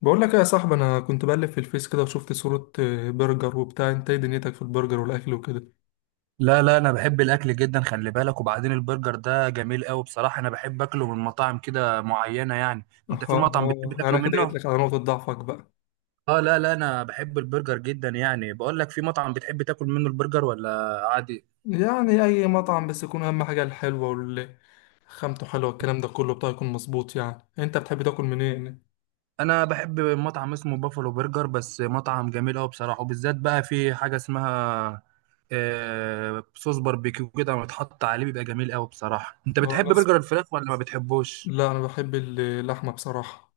بقول لك إيه يا صاحبي، انا كنت بقلب في الفيس كده وشفت صورة برجر وبتاع. انت ايه دنيتك في البرجر والاكل وكده؟ لا لا، انا بحب الاكل جدا. خلي بالك. وبعدين البرجر ده جميل قوي بصراحه، انا بحب اكله من مطاعم كده معينه يعني. انت اه. في مطعم بتحب اه، انا تاكله كده جيت منه؟ لك على نقطة ضعفك بقى. اه لا لا، انا بحب البرجر جدا يعني. بقول لك، في مطعم بتحب تاكل منه البرجر ولا عادي؟ يعني اي مطعم بس يكون اهم حاجة الحلوة وال خامته حلوة، الكلام ده كله بتاع يكون مظبوط. يعني انت بتحب تاكل منين؟ انا بحب مطعم اسمه بافلو برجر، بس مطعم جميل قوي بصراحه. وبالذات بقى في حاجه اسمها صوص باربيكيو، كده متحط عليه بيبقى جميل قوي بصراحه. انت اه، بتحب ناس. برجر الفراخ ولا ما بتحبوش؟ لا، انا بحب اللحمة بصراحة.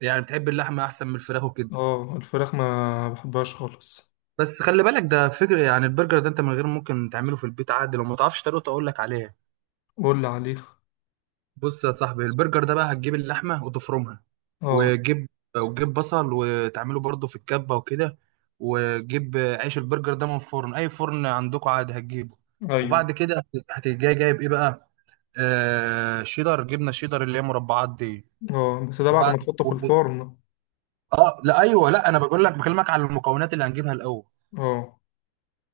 يعني بتحب اللحمه احسن من الفراخ وكده؟ اه، الفراخ ما بحبهاش خالص. بس خلي بالك، ده فكرة. يعني البرجر ده انت من غير ممكن تعمله في البيت عادي، لو ما تعرفش طريقته اقول لك عليها. قول لي عليه. بص يا صاحبي، البرجر ده بقى هتجيب اللحمة وتفرمها. اه. وتجيب وتجيب بصل وتعمله برضه في الكبة وكده. وتجيب عيش البرجر ده من فرن، اي فرن عندكم عادي هتجيبه. ايوه. وبعد كده هتجي جايب ايه بقى؟ شيدر، جبنة شيدر اللي هي مربعات دي. اه، بس ده بعد ما وبعد تحطه في و- الفرن. اه لا ايوه لا، انا بقول لك بكلمك على المكونات اللي هنجيبها الاول. اه،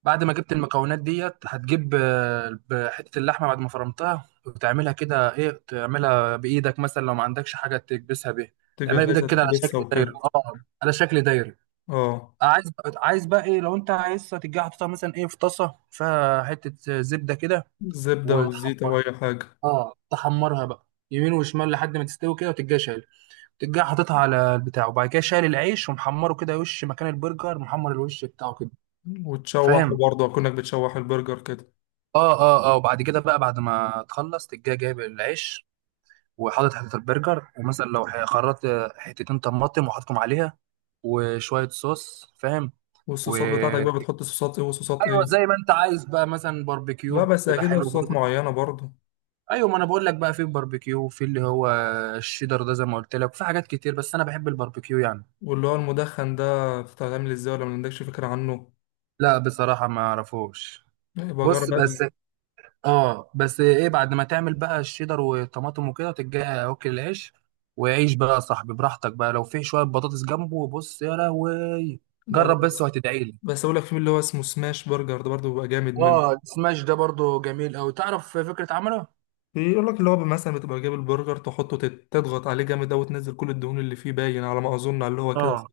بعد ما جبت المكونات ديت هتجيب حتة اللحمة بعد ما فرمتها وتعملها كده ايه، تعملها بإيدك مثلا لو ما عندكش حاجة تكبسها بيها. تعملها بإيدك تجهزها كده على تكبسها شكل دايرة، وكده. على شكل دايرة. اه، عايز بقى ايه، لو انت عايزها تجي حاططها مثلا ايه في طاسة فيها حتة زبدة كده، زبدة وزيت أو وتحمرها. أي حاجة. اه، تحمرها بقى يمين وشمال لحد ما تستوي كده، وتجي شايل، تجي حاططها على البتاع. وبعد كده شايل العيش ومحمره كده، وش مكان البرجر محمر الوش بتاعه كده. وتشوح، فاهم؟ وبرضه أكنك بتشوح البرجر كده. اه اه اه. وبعد كده بقى، بعد ما تخلص تجي جايب العيش وحاطط حتة البرجر، ومثلا لو خرطت حتتين طماطم وحاططهم عليها، وشوية صوص، فاهم؟ و والصوصات بتاعتك بقى بتحط صوصات إيه وصوصات ايوه، إيه؟ زي ما انت عايز بقى، مثلا لا، باربيكيو بس بيبقى أكيد لها حلو صوصات برضه. معينة برضه. ايوه، ما انا بقول لك بقى، في باربيكيو، في اللي هو الشيدر ده زي ما قلت لك، وفي حاجات كتير، بس انا بحب الباربيكيو يعني. واللي هو المدخن ده بتتعمل إزاي ولا ما عندكش فكرة عنه؟ لا بصراحة، ما اعرفوش. يبقى جرب بص بقى بس. اه، بس ايه، بعد ما تعمل بقى الشيدر والطماطم وكده تجي اوكي العيش. وعيش بقى يا صاحبي براحتك بقى. لو في شويه بطاطس جنبه، بص يا لهوي. لا لا. جرب بس بس وهتدعي لي. بس أقول لك في اللي هو اسمه سماش برجر ده برضه بيبقى جامد منه. اه، السماش ده برضو جميل قوي. تعرف فكره عمله. بيقول لك اللي هو مثلا بتبقى جايب البرجر تحطه، تضغط عليه جامد أوي وتنزل كل الدهون اللي فيه، باين على ما أظن على اللي هو كده. اه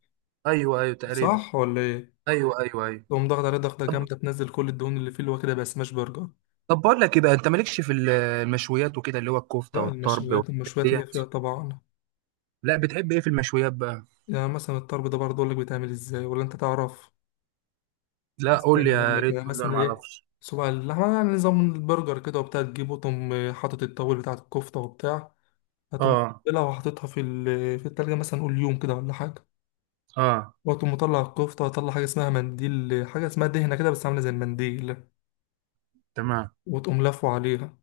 ايوه ايوه تقريبا. صح ولا إيه؟ ايوه ايوه ايوه. تقوم ضغط عليه ضغطة طب جامدة، تنزل كل الدهون اللي فيه، اللي هو كده بقى سماش برجر. طب بقول لك ايه بقى، انت مالكش في المشويات وكده، اللي هو الكفته لا، والطرب المشويات والحاجات المشويات اللي فيها ديت؟ طبعا. لا، بتحب ايه في المشويات بقى؟ يعني مثلا الطرب ده برضه أقول لك بيتعمل إزاي ولا أنت تعرف؟ لا قول لي، استنى أقول يا لك، يعني ريت قول لي، انا مثلا ما إيه. اعرفش. صباع اللحمة يعني نظام البرجر كده وبتاع تجيبه، تقوم حاطط الطاول بتاع الكفتة وبتاع. هتقوم اه مقللها وحاططها في التلاجة مثلا قول يوم كده ولا حاجة. اه وتقوم مطلع الكفتة وتطلع حاجة اسمها منديل، حاجة اسمها دهنة كده بس عاملة زي المنديل. تمام. وتقوم لافه عليها.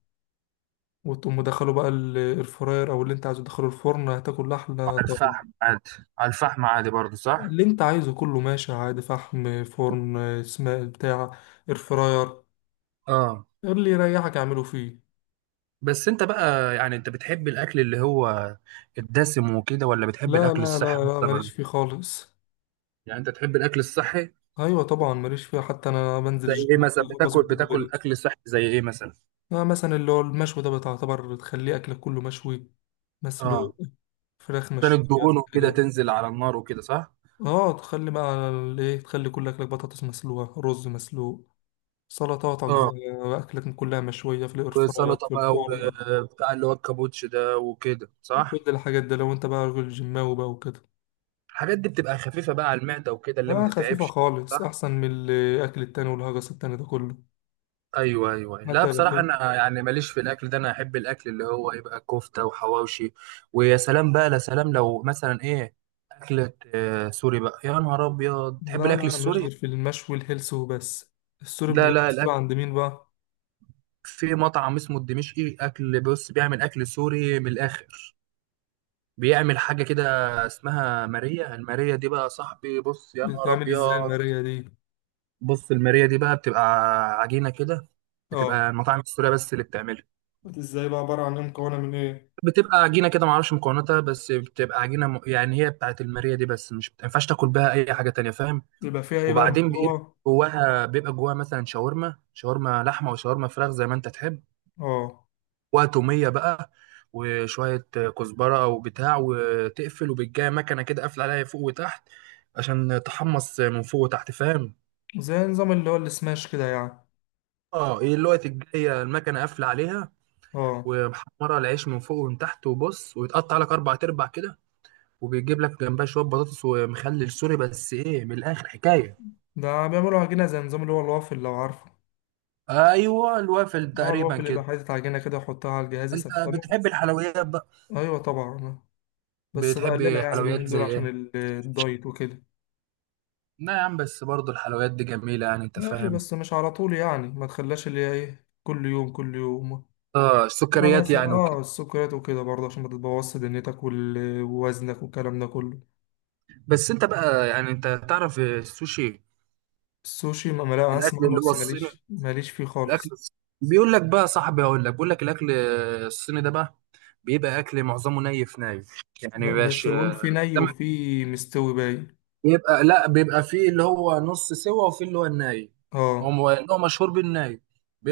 وتقوم مدخله بقى الفراير أو اللي أنت عايزه تدخله الفرن، هتاكل أحلى على طرب. الفحم عادي. على الفحم عادي برضه صح. اللي انت عايزه كله ماشي عادي، فحم، فرن، اسماء بتاع، اير فراير. اه، اللي يريحك اعمله فيه. بس انت بقى يعني، انت بتحب الاكل اللي هو الدسم وكده، ولا بتحب لا الاكل لا الصحي لا لا، اكتر ماليش ولا؟ فيه خالص. يعني انت تحب الاكل الصحي؟ ايوه طبعا، ماليش فيه، حتى انا بنزل زي ايه الجيم مثلا، وكده بتاكل بظبط الدنيا. اكل صحي زي ايه مثلا؟ يعني مثلا اللي هو المشوي ده بتعتبر تخليه اكلك كله مشوي، مسلوق، اه، فراخ عشان مشوية الدهون وكده كده. تنزل على النار وكده، صح. اه، تخلي بقى الايه، تخلي كل اكلك بطاطس مسلوقة، رز مسلوق، سلطاتك بقى. اه، اكلك كلها مشوية في الاير فراير، وسلطه في بقى الفرن. وبتاع، اللي هو الكابوتش ده وكده، كل صح. الحاجات ده لو انت بقى راجل جيماوي بقى وكده. الحاجات دي بتبقى خفيفه بقى على المعده وكده، اللي ما لا، خفيفة تتعبش. خالص صح. أحسن من الأكل التاني والهجس التاني ده كله. ايوه ايوه، لا حتى بصراحه، انا يعني ماليش في الاكل ده. انا احب الاكل اللي هو يبقى كفته وحواوشي. ويا سلام بقى، لا سلام، لو مثلا ايه، اكله سوري بقى، يا نهار ابيض. لا تحب الاكل لا، أنا ماليش السوري؟ غير في المشوي الهلس وبس. السوري لا بتجيب لا، السوري الاكل عند مين بقى؟ في مطعم اسمه الدمشقي. اكل، بص بيعمل اكل سوري من الاخر. بيعمل حاجه كده اسمها ماريا. الماريا دي بقى يا صاحبي، بص يا نهار بتتعمل إزاي ابيض. المارية دي؟ بص الماريا دي بقى بتبقى عجينه كده. اه. بتبقى المطاعم السوريه بس اللي بتعملها. ازاي بقى؟ عبارة عن ايه؟ مكونة من ايه؟ بتبقى عجينه كده، ما اعرفش مكوناتها، بس بتبقى عجينه. يعني هي بتاعت الماريه دي بس، مش، ما ينفعش تاكل بها اي حاجه تانية، فاهم؟ بيبقى فيها ايه بقى من وبعدين بيبقى جوه؟ جواها، مثلا شاورما لحمه وشاورما فراخ زي ما انت تحب. اه، وتوميه بقى وشويه كزبره او بتاع، وتقفل. وبتجي مكنه كده قافله عليها فوق وتحت، عشان تحمص من فوق وتحت، فاهم؟ زي نظام اللي هو السماش كده يعني. اه، ايه الوقت الجايه المكنه قافله عليها اه، ومحمره العيش من فوق ومن تحت. وبص، ويتقطع لك اربع تربع كده. وبيجيب لك جنبها شويه بطاطس ومخلل سوري، بس ايه، من الاخر حكايه. ده بيعملوا عجينة زي نظام اللي هو الوافل لو عارفه. ايوه، الوافل اه، تقريبا الوافل يبقى كده. حاطط عجينة كده يحطها على الجهاز انت يسخنه. بتحب الحلويات بقى؟ أيوة طبعا. بس بتحب بقللها يعني حلويات اليومين دول زي عشان ايه؟ الدايت وكده. لا يا عم، بس برضه الحلويات دي جميله يعني، انت ماشي، فاهم. بس مش على طول يعني ما تخليهاش اللي هي ايه كل يوم كل يوم. اه، آه، السكريات مثلا يعني وكده. السكريات وكده برضه عشان ما تبوظش دنيتك ووزنك والكلام ده كله. بس انت بقى، يعني انت تعرف السوشي؟ السوشي، ما، لا اسمع الاكل عنه اللي هو بس الصيني، ماليش فيه الاكل خالص. الص- بيقول لك بقى صاحبي، هقول لك، بيقول لك الاكل الصيني ده بقى، بيبقى اكل معظمه نايف يعني، لا بس مبيبقاش. بقول في ني وفي مستوي باين. يبقى لا، بيبقى فيه اللي هو نص سوا، وفيه اللي هو الناي. هو اه، اللي هو مشهور بالناي.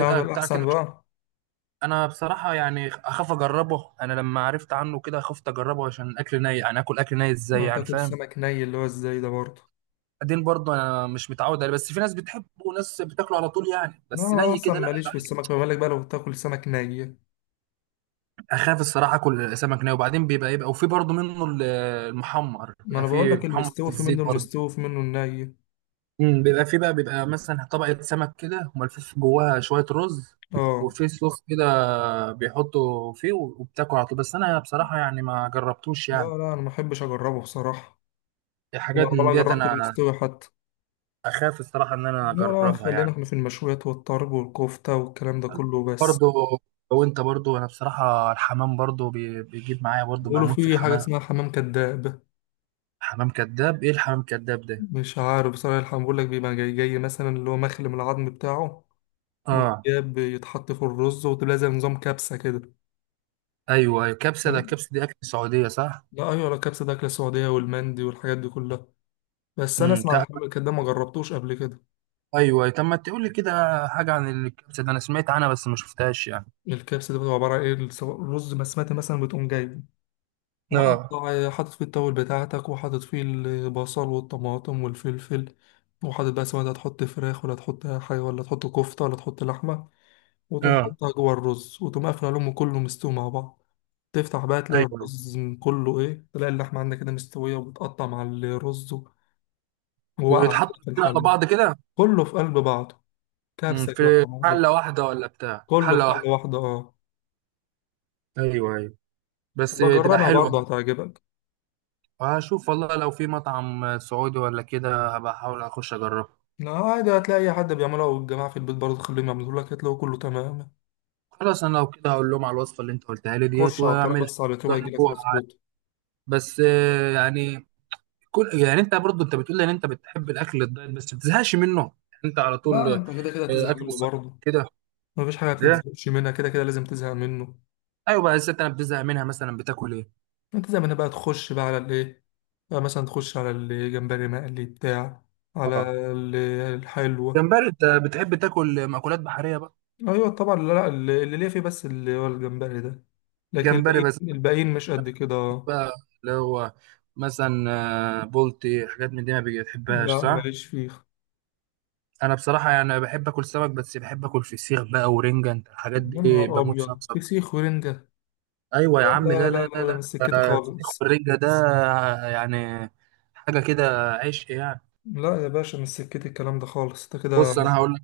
انا بتاع الاحسن كده. بقى. انا بصراحه يعني اخاف اجربه. انا لما عرفت عنه كده خفت اجربه، عشان الاكل ناي يعني. اكل، اكل ناي ازاي آه، يعني، تاكل فاهم؟ سمك ني اللي هو ازاي ده برضه؟ بعدين برضه، انا مش متعود عليه، بس في ناس بتحبه وناس بتاكله على طول يعني. لا، بس أنا ني اصلا كده، لا ماليش لا. في السمك، ما بالك بقى لو تاكل سمك ني. اخاف الصراحه اكل سمك ناي. وبعدين بيبقى، وفي برضه منه المحمر، ما بيبقى انا بقول فيه لك محمر في المستوي في الزيت منه برضه. المستوي وفي منه الني. بيبقى فيه بقى، مثلا طبقة سمك كده وملفوف جواها شوية رز، اه. وفي صوص كده بيحطوا فيه، وبتاكل على طول. بس أنا بصراحة يعني ما جربتوش، لا يعني لا، انا ما احبش اجربه بصراحه. حاجات وما- من ولا ديت جربت أنا. المستوي حتى. أخاف الصراحة إن أنا لا لا، أجربها خلينا يعني. احنا في المشويات والطرب والكفته والكلام ده كله بس. برضو. وأنت برضو، أنا بصراحة الحمام برضو بيجيب معايا، برضو بيقولوا بموت في في حاجه الحمام. اسمها حمام كداب. حمام كذاب؟ إيه الحمام كذاب ده؟ مش عارف بصراحه، الحمام بيقول لك بيبقى جاي جاي مثلا اللي هو مخلي من العظم بتاعه. آه. ويتجاب يتحط في الرز وتبقى زي نظام كبسه كده. أيوه أيوه، كبسة. ده الكبسة دي أكل سعودية صح؟ لا ايوه لا، كبسه ده اكله سعوديه والمندي والحاجات دي كلها. بس انا امم اسمع عن تق- الحمام الكداب، ما جربتوش قبل كده. أيوه أيوه. طب ما تقول لي كده حاجة عن الكبسة ده، أنا سمعت عنها بس ما شفتهاش يعني. الكبسه دي بتبقى عباره عن ايه. الرز بسمتي مثلا بتقوم جايبه، اه مقطع، حاطط فيه التاول بتاعتك وحاطط فيه البصل والطماطم والفلفل. وحاطط بقى سواء انت هتحط فراخ ولا تحط حاجة ولا تحط كفتة ولا تحط لحمة. وتقوم اه حاطها جوه الرز وتقوم قافل عليهم كله مستوي مع بعض. تفتح بقى تلاقي ايوه. الرز كله ايه، تلاقي اللحمة عندك كده مستوية وبتقطع مع الرز. وواقعة كده ويتحطوا في كده على الحلة. بعض كده. كله في قلب بعضه. كبسة كده في مع بعضه. حله واحده ولا بتاع، في كله حله في حلة واحده؟ واحدة اه. ايوه ايوه، بس تبقى بجربها حلوه برضه هتعجبك. بقى. هشوف والله، لو في مطعم سعودي ولا كده هبقى احاول اخش اجربه. لا عادي، هتلاقي أي حد بيعملها، والجماعة في البيت برضه تخليهم يعملوا لك هتلاقوا كله تمام. خلاص، انا لو كده هقول لهم على الوصفه اللي انت قلتها لي ديت خش على الطريق واعملها. بس على اليوتيوب هيجيلك جربوها عادي. مظبوط. بس يعني، كل يعني، انت برضو، انت بتقول لي ان انت بتحب الاكل الدايت بس ما بتزهقش منه يعني؟ انت على طول لا انت كده كده هتزهق اكل منه صح برضه. كده، مفيش حاجه ايه. بتتزهقش منها، كده كده لازم تزهق منه. ايوه بقى، الست انا بتزهق منها، مثلا بتاكل ايه. انت زي ما انا بقى تخش بقى على الايه، بقى مثلا تخش على الجمبري مقلي بتاع، على اه. ال- الحلوه. جمبري، انت بتحب تاكل مأكولات بحرية بقى؟ ايوه طبعا. لا لا، اللي ليه فيه بس اللي هو الجمبري ده. لكن جمبري الباقيين بس الباقيين مش قد كده. بقى، اللي هو مثلا بولتي، حاجات من دي ما بتحبهاش لا صح؟ ماليش فيه. انا بصراحة يعني بحب اكل سمك، بس بحب اكل فسيخ بقى ورنجة. انت الحاجات يا دي نهار بموت فيها ابيض، بصراحة. فسيخ ورنجه. ايوه يا لا عم، لا لا لا لا لا لا، ده لا. مش سكتي الفسيخ خالص. والرنجة ده، يعني، حاجة كده عشق يعني. لا يا باشا، مش سكتي الكلام ده خالص انت كده. بص انا هقول لك،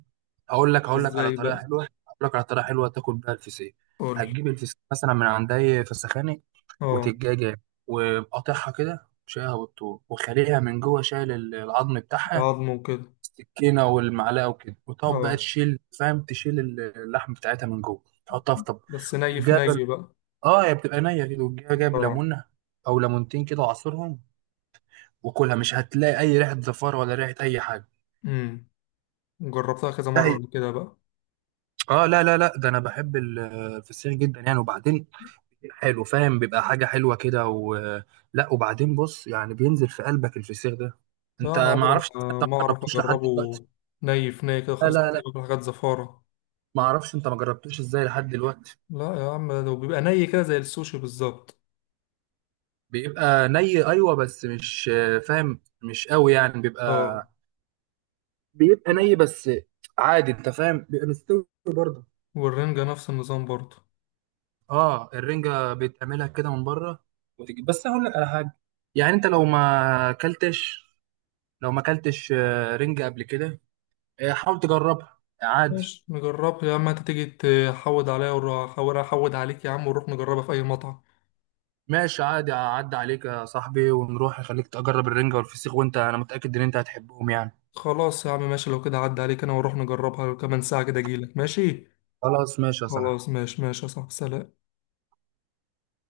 هقول لك هقول لك على ازاي طريقة بقى؟ حلوة هقول لك على طريقة حلوة تاكل بيها الفسيخ. قول. هتجيب الفسيخ مثلا من عند اي فسخاني، اه، وتتجاجة وقاطعها كده شايلها بالطول، وخليها من جوه شايل العظم بتاعها، بعضمه وكده. السكينة والمعلقة وكده. وتقعد بقى اه، تشيل، فاهم، تشيل اللحم بتاعتها من جوه، تحطها في طب. بس ني وتقوم في جايب ني بقى. اه، هي بتبقى نية كده. وتجيب جايب اه. ليمونة أو ليمونتين كده وعصرهم، وكلها مش هتلاقي أي ريحة زفارة ولا ريحة أي حاجة. امم جربتها كذا لا، مرة قبل كده بقى. اه، لا لا لا، ده أنا بحب الفسيخ جدا يعني. وبعدين حلو، فاهم، بيبقى حاجة حلوة كده لا، وبعدين بص يعني، بينزل في قلبك الفسيخ ده. لا، انت انا ما عمري اعرفش، ما انت ما ما اعرف جربتوش لحد اجربه. دلوقتي؟ ني في ني كده لا، خالص، لا، كنت لا. باكل حاجات زفارة. ما اعرفش انت ما جربتوش ازاي لحد دلوقتي؟ لا يا عم، ده بيبقى ني كده زي السوشي بالظبط. بيبقى ني ايوه، بس مش فاهم، مش قوي يعني. بيبقى، اه، بيبقى ني بس عادي، انت فاهم، بيبقى مستوي برضه. والرنجة نفس النظام برضه. اه، الرنجة بتعملها كده من بره، وتجي بس. هقول لك على حاجة، يعني انت لو ما اكلتش، رنجة قبل كده، حاول تجربها عادي. ماشي نجربها يا عم، انت تيجي تحود عليا واروح احاول احود عليك يا عم ونروح نجربها في اي مطعم. ماشي، عادي اعدي عليك يا صاحبي ونروح، اخليك تجرب الرنجة والفسيخ، وانت، انا متأكد ان انت هتحبهم يعني. خلاص يا عم ماشي، لو كده عدى عليك انا واروح نجربها، كمان ساعة كده اجيلك ماشي. خلاص ماشي يا صاحبي. خلاص، ماشي ماشي يا صاحبي، سلام.